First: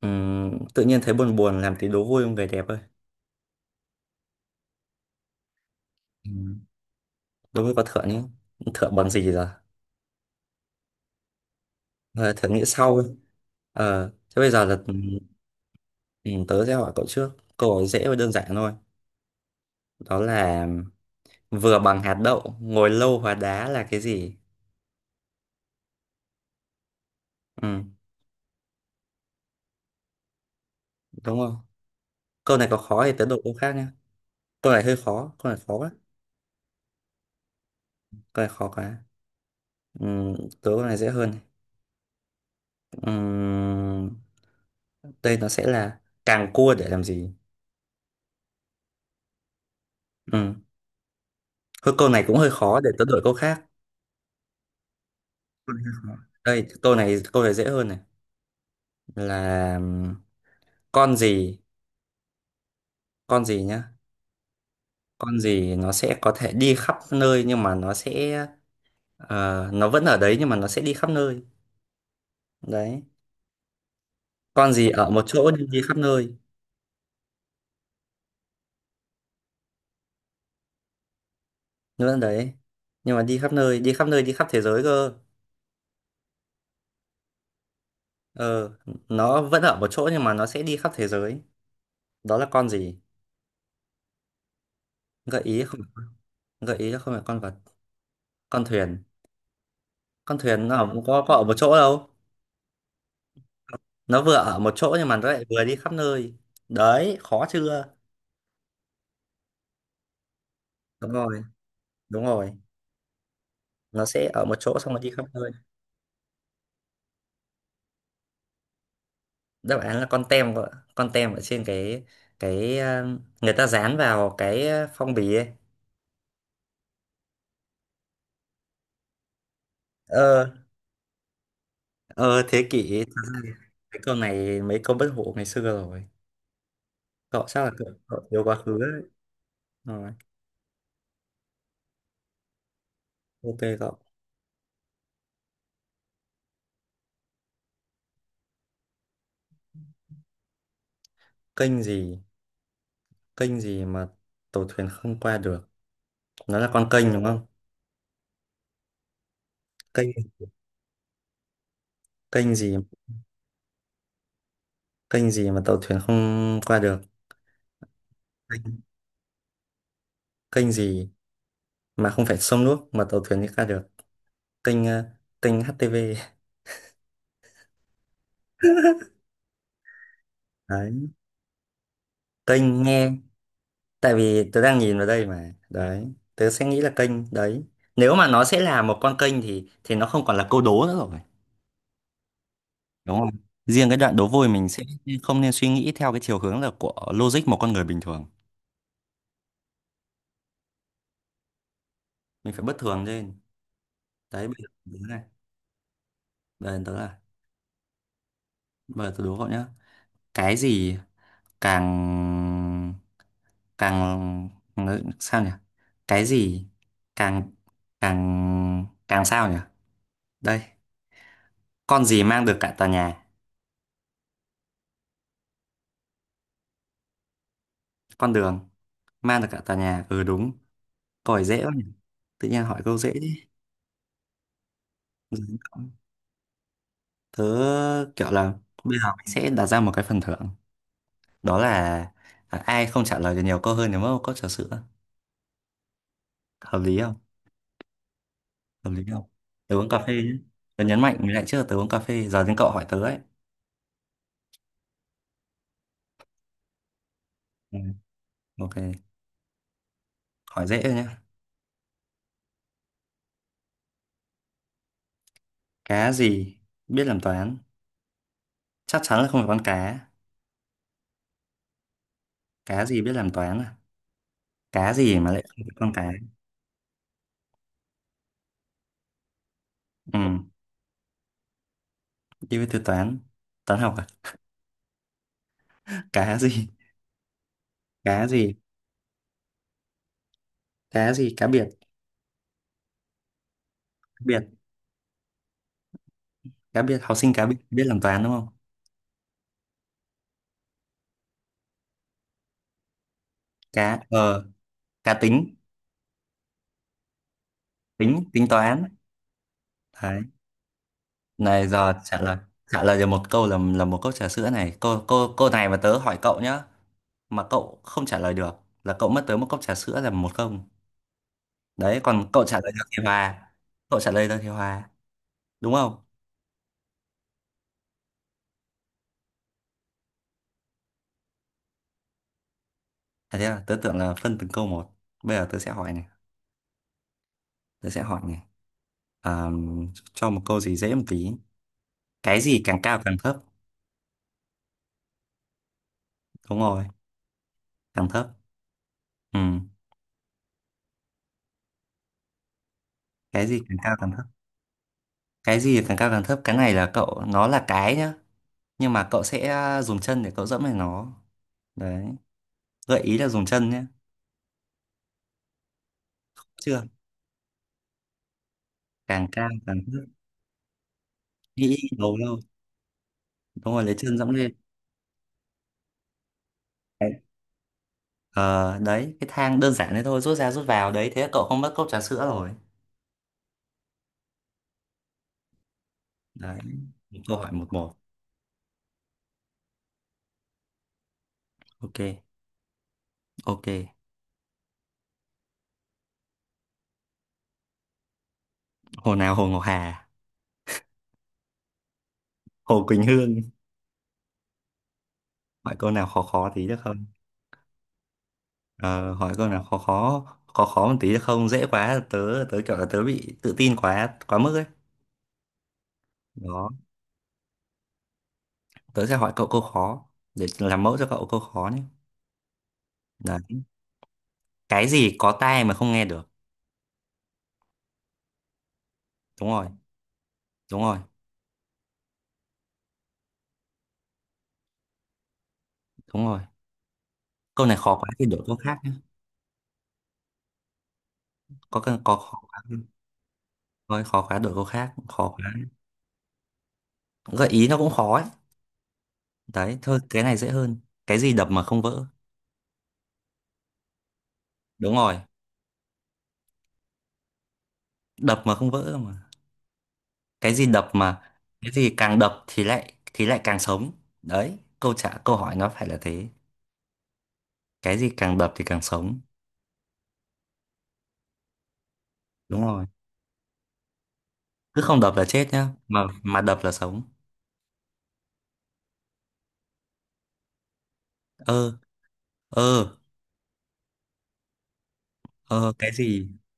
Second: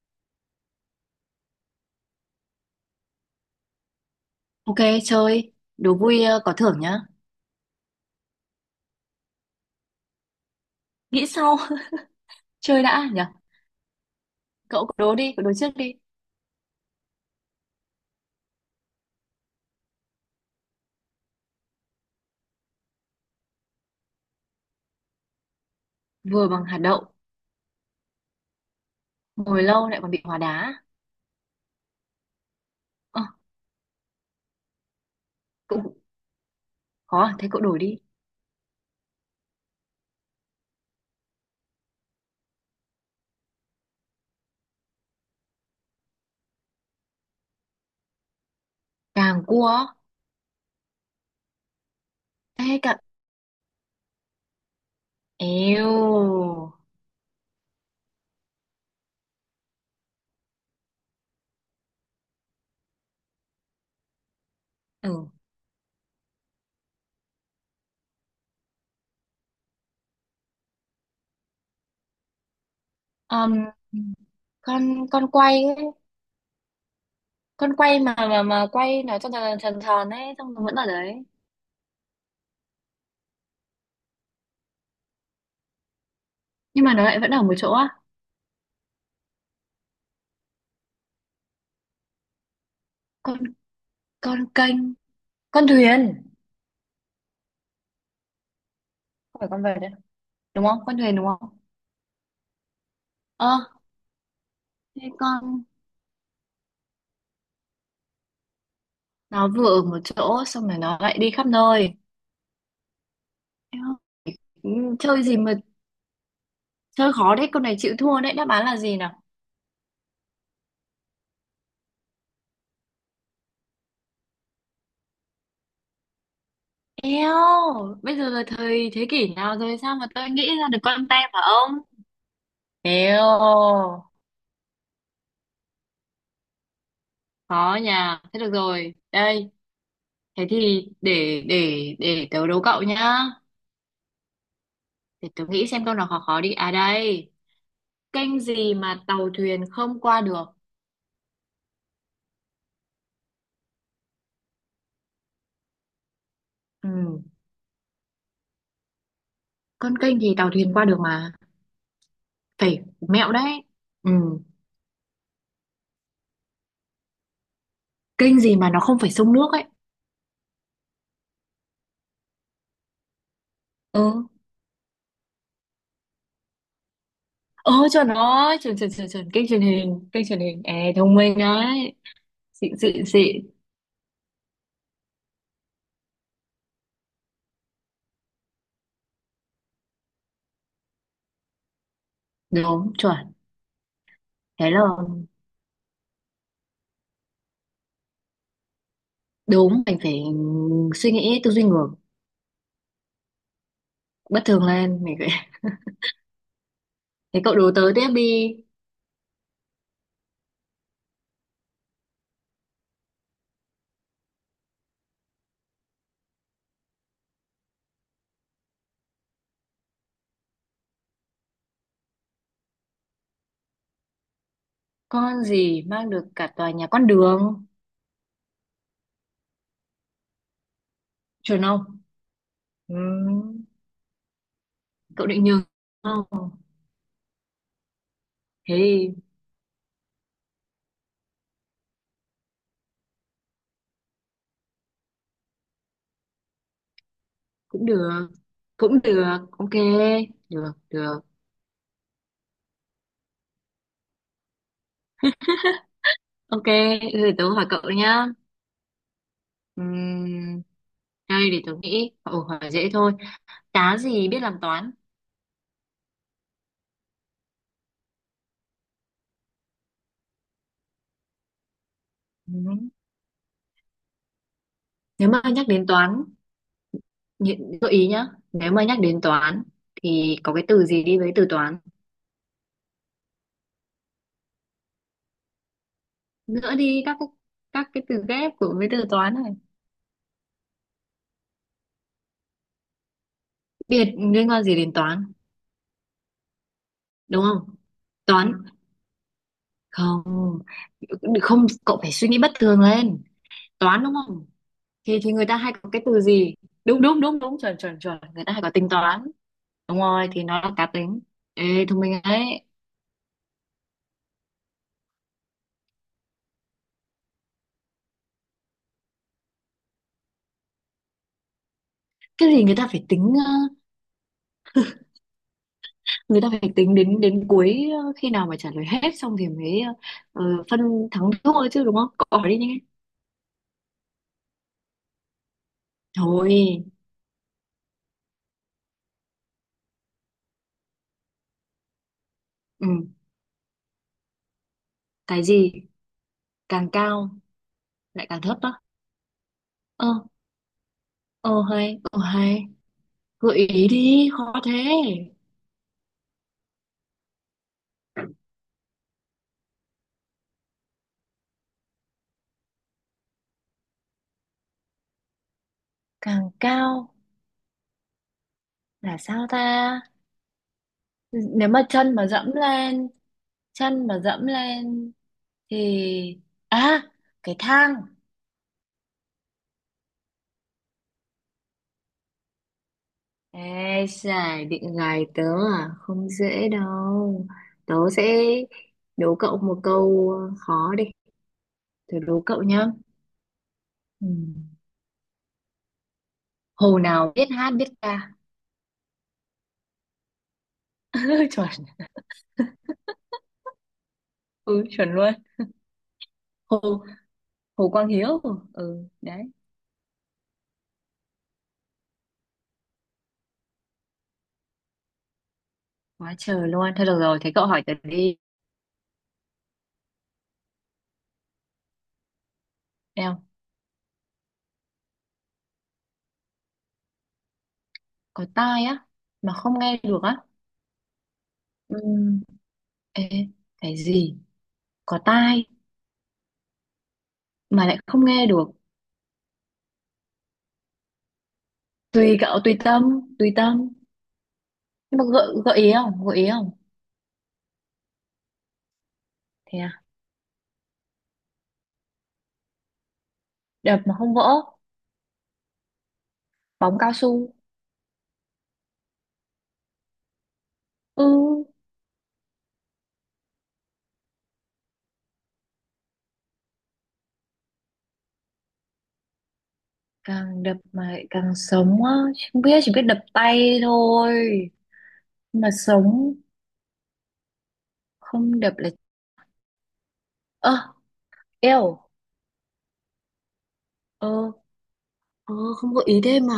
Tự nhiên thấy buồn buồn làm tí đố vui không về đẹp ơi. Ok, chơi. Đố vui Ừ. Có thưởng nhá. Đố vui có thưởng nhé. Thưởng bằng gì giờ? Nghĩ sau, Ờ, Thưởng nghĩ chơi sau ấy. đã nhỉ? Ờ, thế bây giờ là Cậu cứ đố đi, cậu đố trước đi. ừ, tớ sẽ hỏi cậu trước. Câu hỏi dễ và đơn giản thôi, đó là vừa bằng hạt đậu ngồi lâu hóa đá là cái gì. Vừa bằng hạt đậu, Ừ, ngồi lâu lại còn bị hóa đá. đúng không? Câu này có khó thì Ờ, tớ đổi câu khác nhé. Câu này hơi khó, câu này khó quá, cậu khó à? Thế cậu đổi đi. câu này khó quá. Ừ, tớ câu này dễ hơn. Ừ, đây nó sẽ là càng cua để làm gì. Càng cua, Ừ. Thôi câu này cũng hơi thế khó, để càng... tớ đổi câu khác. Con hay khó? Đây, Eo. câu này dễ hơn này, là con gì, con gì nhá. Ừ. Con gì nó sẽ có thể đi khắp nơi nhưng mà nó sẽ nó vẫn ở đấy nhưng mà nó sẽ đi khắp nơi, đấy. Ờm, Con con gì ở một con chỗ quay nhưng ấy. đi khắp nơi. Con quay mà quay nó cho tròn tròn tròn ấy, xong nó vẫn ở đấy. Nó vẫn đấy nhưng mà đi khắp nơi, đi khắp nơi, đi khắp thế giới cơ. Nhưng mà nó lại vẫn ở một chỗ á. Ờ, nó vẫn ở một chỗ nhưng mà nó sẽ đi khắp thế giới, đó là con gì? Con con kênh, Gợi ý con không? thuyền. Gợi ý là không phải con vật. Con thuyền? Không phải con vợt đấy. Con Đúng thuyền nó không? Con thuyền đúng có ở một không? chỗ đâu. Ờ, Nó vừa ở một chỗ nhưng thế mà nó lại con vừa đi khắp nơi. Đấy, khó chưa? nó vừa ở một chỗ xong rồi nó Đúng lại đi rồi, khắp nơi. đúng rồi. Eo, Nó sẽ ở một chỗ xong ừ, rồi đi chơi khắp gì nơi. mà chơi khó đấy, con này chịu thua đấy, đáp án là gì nào? Đáp án là con tem vợ, con tem ở trên cái ờ, người ta dán vào cái phong bì ấy. Eo, bây giờ là thời thế kỷ nào rồi sao mà tôi nghĩ Ờ, ra được con tem hả ông? ờ thế kỷ. Thật ra thì Eo, mấy câu này mấy câu bất hủ ngày xưa rồi. Cậu chắc là khó nhà cậu thế. yêu Được quá khứ rồi đấy. đây. Rồi, Thế thì để tớ đố cậu nhá. ok cậu. Để tớ nghĩ xem câu nào khó khó đi. À đây. Kênh gì mà tàu thuyền không qua được? Kênh gì? Kênh gì mà tàu thuyền không qua được? Nó là con Ừ, kênh đúng không? con Kênh, kênh thì tàu thuyền qua được mà. kênh gì? Phải mẹo đấy. Ừ, Kênh gì mà tàu thuyền không qua được? kênh gì mà nó không phải sông nước ấy. Kênh gì mà không phải sông nước mà tàu thuyền mới ra được? Ừ. Kênh kênh HTV. Ờ, cho nó chuẩn chuẩn chuẩn chuẩn. Kênh truyền hình, kênh truyền hình. Ê, Đấy, thông minh đấy. Xịn kênh xịn nghe. xịn. Tại vì tớ đang nhìn vào đây mà đấy, tớ sẽ nghĩ là kênh đấy. Nếu mà nó sẽ là một con kênh thì nó không còn là câu đố nữa rồi. Đúng Đúng không? chuẩn. Riêng cái đoạn đố vui mình Thế là sẽ không nên suy nghĩ theo cái chiều hướng là của logic một con người bình thường. đúng, mình phải suy nghĩ tư duy ngược, Mình phải bất thường lên. bất Đấy, bây thường giờ tớ lên. Mình này, phải bây giờ tớ là, thế cậu đố tớ tiếp đi. bây giờ tớ đố cậu nhá. Cái gì càng, càng sao nhỉ? Cái gì càng, càng càng sao nhỉ? Đây, con gì mang được cả tòa nhà? Con gì mang được cả tòa nhà? Con đường. Con đường mang được cả tòa nhà, ừ đúng. Câu hỏi Chuẩn dễ quá nhỉ, không? tự nhiên hỏi câu dễ đi. Ừ, cậu định nhường không? Tớ kiểu là Thế bây giờ thì mình sẽ đặt ra một cái phần thưởng, đó là ai không trả lời được nhiều câu hơn thì mất một cốc trà sữa. Hợp lý không? cũng được, Hợp cũng lý không? được. Ok. Tớ uống cà phê nhé. Được Tớ nhấn mạnh được. lại trước là tớ uống cà phê. Giờ đến cậu hỏi tớ ấy. Ok, thế thì tớ hỏi Ừ. cậu nhá. Ok. Ừm, Hỏi dễ thôi nhé. Đây để tôi nghĩ. Ồ, hỏi dễ thôi. Cá gì biết làm toán? Cá gì biết làm toán? Chắc chắn là không phải con cá. Cá Ừ. gì biết làm toán à? Cá gì Nếu mà mà lại không nhắc phải đến con cá? toán, gợi ý nhá. Nếu mà nhắc đến toán Ừ, thì có cái từ gì đi với từ toán? đi với từ toán. Toán học à? Cá gì? Nữa đi các cái từ Cá ghép gì, của với từ toán này. cá gì, cá biệt? Biệt Cá biệt, liên quan gì đến toán? cá biệt, học sinh Đúng cá biệt không? biết làm toán đúng không? Toán không. Không, cậu phải suy nghĩ bất thường lên. Cá Toán đúng ờ, không? cá Thì người tính. ta hay có cái từ gì? Đúng đúng đúng đúng chuẩn chuẩn chuẩn. Tính, Người tính ta hay có toán. tính toán. Đúng rồi thì nó là cá tính. Này Ê giờ thông trả minh lời, ấy. trả lời được một câu là một cốc trà sữa này, cô này mà tớ hỏi cậu nhá, mà cậu không trả lời được là cậu mất tới một cốc trà sữa, là một không. Đấy, còn cậu Cái trả gì lời người được ta thì phải tính? hòa. Cậu trả lời được thì hòa, đúng không? Người ta phải tính đến đến cuối, khi nào mà trả lời hết xong thì mới, ờ, phân thắng thua chứ đúng không? Cậu hỏi đi nhé. À, thế là tớ tưởng là phân từng câu một. Bây giờ tớ sẽ hỏi này, Thôi. tớ sẽ hỏi này, à, cho một câu gì dễ một tí. Cái gì càng Ừ. cao càng thấp? Cái gì Đúng rồi, càng cao càng lại thấp. càng thấp á? Ừ. Ờ, ờ hay, ờ hay. Cái Gợi gì càng ý cao càng thấp? đi, khó thế. Cái gì càng cao càng thấp? Cái này là cậu nó là cái nhá, nhưng mà cậu sẽ dùng chân để cậu dẫm lên nó, đấy. Gợi ý là dùng chân nhé. Càng Chưa? cao là Càng sao cao càng ta? thấp. Nếu Nghĩ mà chân đầu mà đâu? dẫm lên, Đúng rồi, lấy chân chân mà dẫm dẫm lên. lên thì, à, Đấy. cái thang. Ờ, đấy cái thang, đơn giản thế thôi, rút ra rút vào, đấy thế là cậu không mất cốc trà sữa rồi. Ê, giải định gài tớ à? Không Đấy, dễ một câu đâu. hỏi, một một. Tớ sẽ đố cậu một câu khó đi. Ok. Tớ đố cậu nhá. Ok. Ừ. Hồ nào biết hát biết ca? Hồ nào? Hồ Ngọc Hà, chuẩn. hồ Quỳnh Hương. Ừ, chuẩn luôn. Hỏi câu nào khó khó tí được Hồ, không? Hồ Quang Hiếu. Ừ, Ờ, hỏi câu đấy. nào khó khó, khó khó một tí được không? Dễ quá, tớ, tớ kiểu là tớ bị tự tin quá quá mức ấy. Quá trời Đó, luôn. Thôi được rồi, thế cậu hỏi tớ đi. tớ sẽ hỏi cậu câu khó, để làm mẫu cho cậu câu khó nhé. Nào, Đấy, cái gì có tai mà không nghe được? có tai á, Đúng mà rồi. không nghe được á. Đúng rồi, Ừ. Ê, cái gì? Có tai, đúng rồi. Câu này mà khó lại quá không thì đổi nghe câu được. khác nhé. Có cần, có Tùy khó cậu, quá tùy không? tâm, tùy tâm. Thôi khó quá đổi câu khác, Nhưng mà khó gợi, quá. gợi ý không? Gợi ý không? Gợi ý nó cũng khó ấy. Đấy, Thế thôi à? cái này dễ hơn. Cái gì đập mà không vỡ? Đập mà không vỡ. Đúng rồi, Bóng cao su. đập mà không vỡ mà. Cái gì đập mà, Ừ. cái gì càng đập thì lại càng sống. Đấy, câu hỏi nó phải là thế. Cái gì càng đập thì càng sống? Càng đập mà lại càng sống á? Không Đúng biết, rồi. chỉ biết đập tay thôi. Cứ không đập là chết Nhưng nhá, mà mà sống, mà đập là sống. không đập là, ơ, Ơ. eo, Ơ. ơ. Ờ, Ơ, cái không có ý gì? thế mà.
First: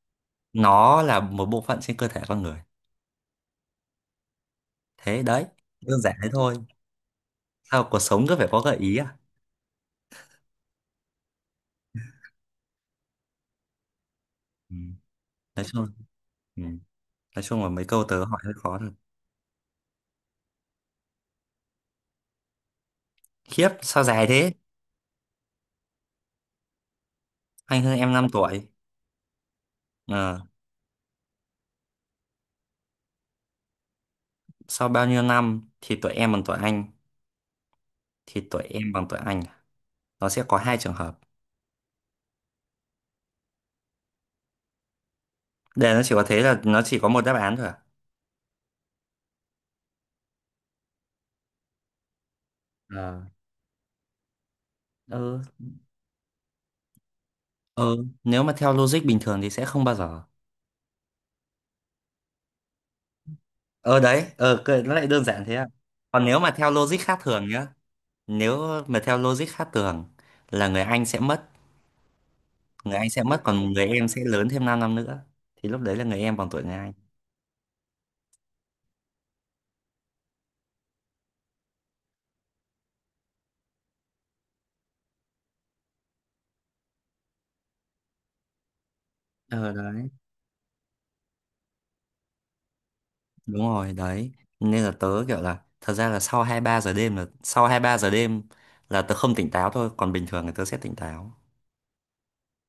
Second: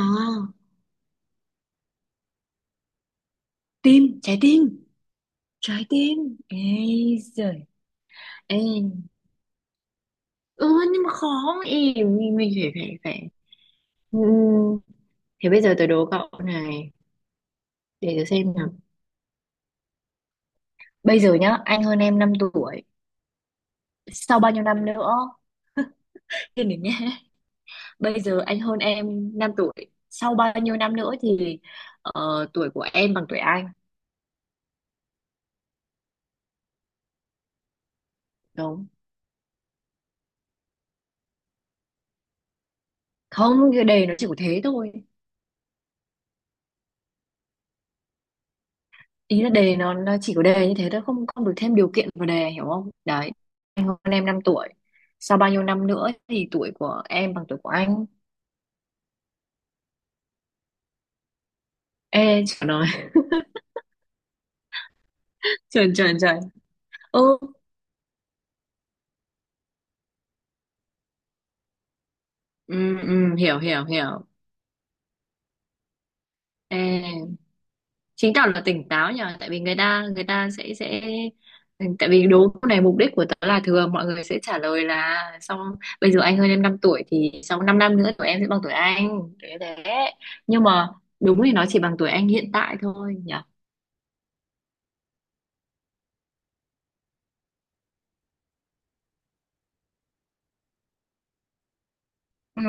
Nó là một bộ phận trên cơ thể con người. Tim, trái tim. Thế đấy, Trái đơn giản tim. thế thôi. Ê giời. Sao cuộc sống cứ phải Ê, có gợi ý à? ừ, nhưng mà khó ý. Mình phải, phải, phải. Ừ. Ừ. Thế bây Nói giờ chung, tôi đố cậu ừ, này. nói chung là mấy câu Để tớ tôi hỏi xem hơi nào. khó thật. Bây giờ nhá, anh hơn em 5 tuổi, Khiếp sao dài sau bao thế? nhiêu năm nữa. Thế nữa nhé. Anh hơn em Bây 5 giờ anh tuổi. hơn em 5 tuổi, sau Ờ, bao nhiêu năm nữa thì, tuổi của em bằng tuổi anh? sau bao nhiêu năm thì tuổi em bằng tuổi anh, thì tuổi Đúng em bằng tuổi anh à? Nó sẽ có hai trường hợp. không, cái đề nó chỉ có thế thôi. Để nó chỉ có thế là nó chỉ có một đáp án thôi à? Ý là đề nó chỉ có đề như thế thôi, không không được thêm điều kiện vào đề, hiểu không Ờ. đấy. Anh hơn em 5 tuổi, sau Ừ. bao nhiêu năm nữa thì tuổi của em bằng tuổi của anh? Ừ, nếu mà theo logic bình thường thì sẽ không bao giờ. Ê trời ơi. Ờ đấy, ờ nó lại đơn giản thế à? trời trời Còn nếu trời. mà theo logic khác Ừ, thường nhá, nếu mà theo logic khác thường là người anh sẽ mất. Người ừ, anh sẽ ừ. mất, Hiểu còn hiểu người em sẽ hiểu. lớn thêm 5 năm nữa, thì lúc đấy là người em bằng tuổi người Ê, anh. chứng tỏ là tỉnh táo nhờ, tại vì người ta sẽ tại vì đố câu này mục đích của tớ là thường mọi người sẽ trả lời là sau, bây giờ anh hơn em 5 tuổi thì sau 5 năm năm nữa tụi em sẽ bằng tuổi anh thế Ờ đấy, thế Nhưng mà đúng thì nó chỉ bằng tuổi anh hiện tại thôi nhỉ. đúng rồi đấy. Nên là tớ kiểu là thật ra là sau hai ba giờ đêm, là sau hai ba giờ đêm là tớ không tỉnh táo thôi, còn bình thường thì tớ sẽ tỉnh táo. Ừ,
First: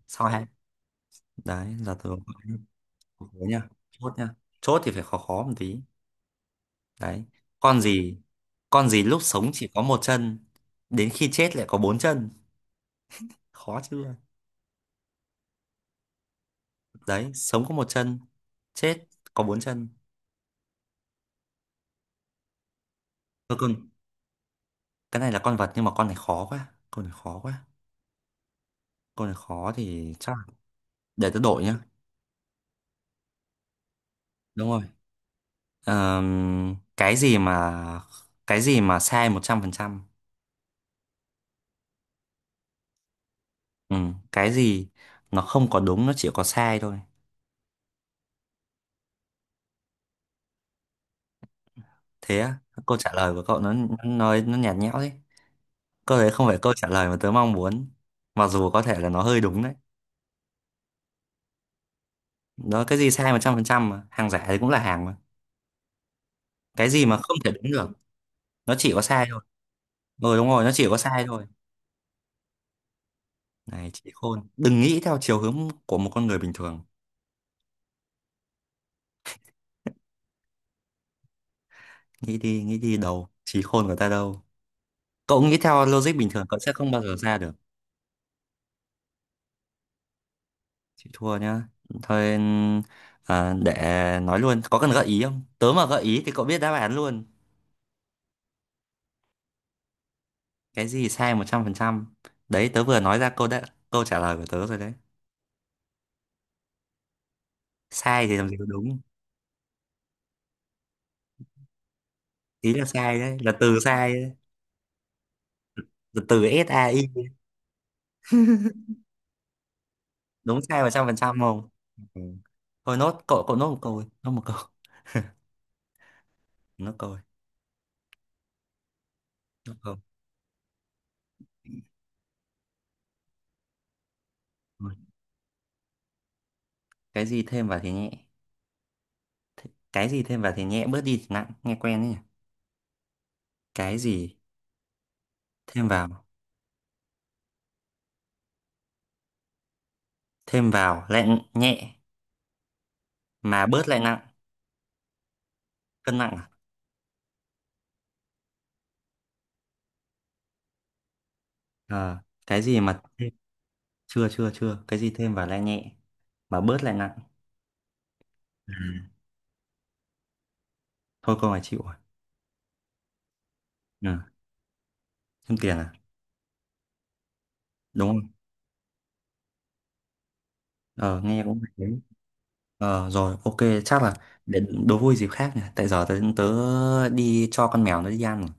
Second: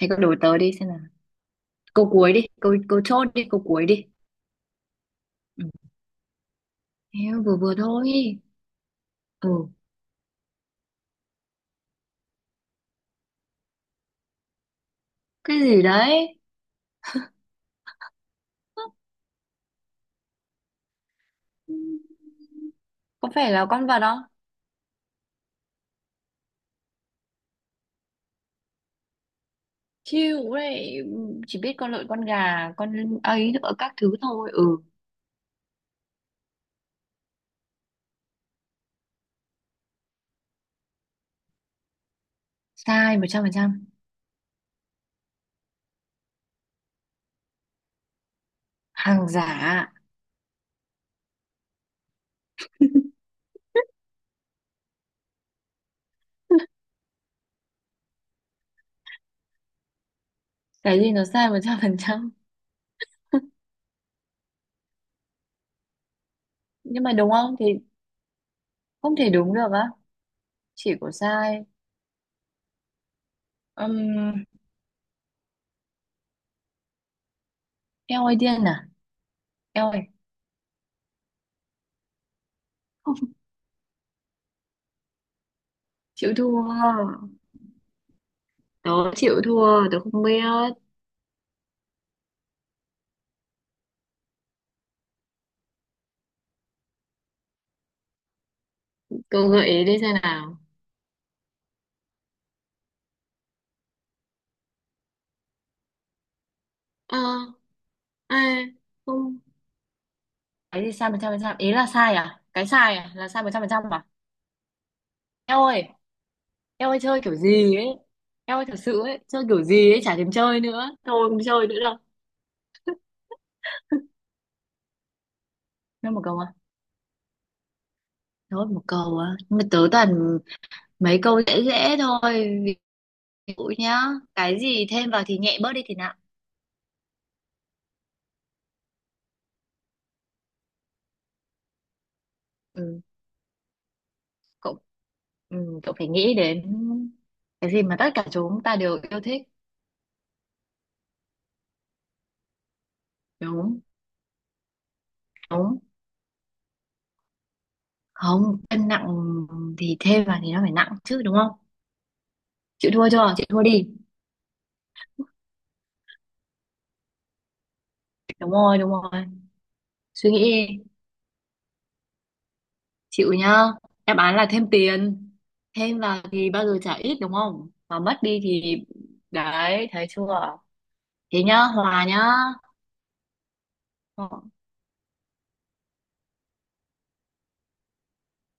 thế cứ Sau đố hai, tớ đi xem nào. đấy là Câu tớ. cuối đi, câu câu chốt đi, Đấy câu nha, cuối đi. chốt nha. Chốt thì phải khó khó một Ừ. tí. Đấy, Em vừa vừa con gì, thôi. con gì lúc sống Ừ, chỉ có một chân, đến khi chết lại có bốn chân? Khó chưa? cái gì đấy. Đấy, sống có một chân, chết có bốn chân. có phải Thôi là con con, vật không? cái này là con vật nhưng mà con này khó quá, con này khó quá, con này khó thì Chịu đấy, để tớ chỉ đổi biết nhá. con lợn, con gà, con ấy nữa các thứ thôi. Đúng Ừ. rồi. Cái gì mà, cái gì mà sai 100%? Sai một trăm phần trăm. Ừ, cái gì nó không có đúng, nó chỉ có sai thôi. Hàng giả. Thế á? Câu trả lời của cậu nó, nó nhạt nhẽo đấy. Câu đấy không phải câu trả lời mà tớ mong muốn, mặc dù có thể là nó hơi đúng đấy. Cái gì nó sai một trăm phần trăm, Đó, cái gì sai 100% mà hàng giả thì cũng là hàng mà. Cái nhưng gì mà mà đúng không thể không thì, đúng được, nó chỉ có không sai thể thôi. đúng được á? Ừ đúng rồi, nó chỉ Chỉ có có sai thôi. sai. Này trí um, khôn, đừng nghĩ theo chiều hướng của một con người bình thường. Eo ơi điên à? Eo ơi, Nghĩ đi không. đầu, trí khôn của ta đâu. Cậu nghĩ theo logic bình Chịu thường cậu sẽ thua. không bao giờ ra được. Tớ chịu thua, tớ không biết. Chị thua nhá. Thôi à, để nói luôn, có cần gợi ý không? Tớ mà gợi ý thì cậu biết đáp án luôn. Cậu gợi ý đi xem nào. Cái gì sai 100%? Đấy, tớ vừa nói ra câu đã, câu trả lời của tớ rồi đấy. Ờ, Sai thì à, làm gì có đúng. không. Cái gì sai một trăm phần trăm ý là sai à? Cái Ý là sai à sai là đấy, sai một là trăm phần từ trăm à? sai đấy. Eo ơi, Là từ em ơi SAI, chơi kiểu gì ấy. Em ơi thật sự ấy. Chơi kiểu gì ấy. Chả thèm đúng chơi sai nữa. Thôi không 100% chơi không? nữa đâu. Ừ. Thôi nốt, cậu cậu nốt một câu, đi, nốt một câu, Nói một câu à? nốt câu, đi, Thôi một câu á. Nhưng mà nốt tớ câu. toàn mấy câu dễ dễ thôi. Ví dụ nhá. Cái gì thêm vào thì nhẹ, bớt đi thì nặng? Cái gì thêm vào thì nhẹ? Cái gì thêm vào thì nhẹ, bớt đi thì nặng, nghe quen ấy nhỉ? Ừ, Cái gì cậu. Ừ, thêm cậu phải vào, nghĩ đến. Cái gì mà tất cả chúng ta đều yêu thích. thêm vào lại nhẹ mà Đúng. bớt lại nặng? Đúng. Cân nặng à? Không cân nặng thì thêm vào thì nó phải nặng chứ đúng không? Ờ, cái gì Chịu mà thua chưa? Chịu thua đi. chưa chưa chưa, cái gì thêm vào lại nhẹ mà bớt lại nặng? Đúng À, rồi đúng rồi. Suy nghĩ đi. thôi câu này chịu rồi. Chịu nhá. Ừ. Đáp án là thêm tiền. Thêm tiền à? Thêm vào thì bao giờ trả ít đúng không, mà Đúng mất không? đi thì, đấy thấy chưa? Ờ nghe Thế cũng nhá, hay đấy. hòa nhá. Ờ rồi, ok. Chắc là Ờ, để đố vui dịp khác nhỉ, tại giờ tớ đi cho con mèo nó đi ăn rồi.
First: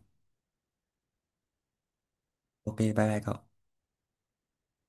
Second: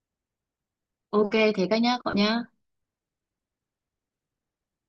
ok. Thế các nhá, cậu nhá. Ok bye bye cậu.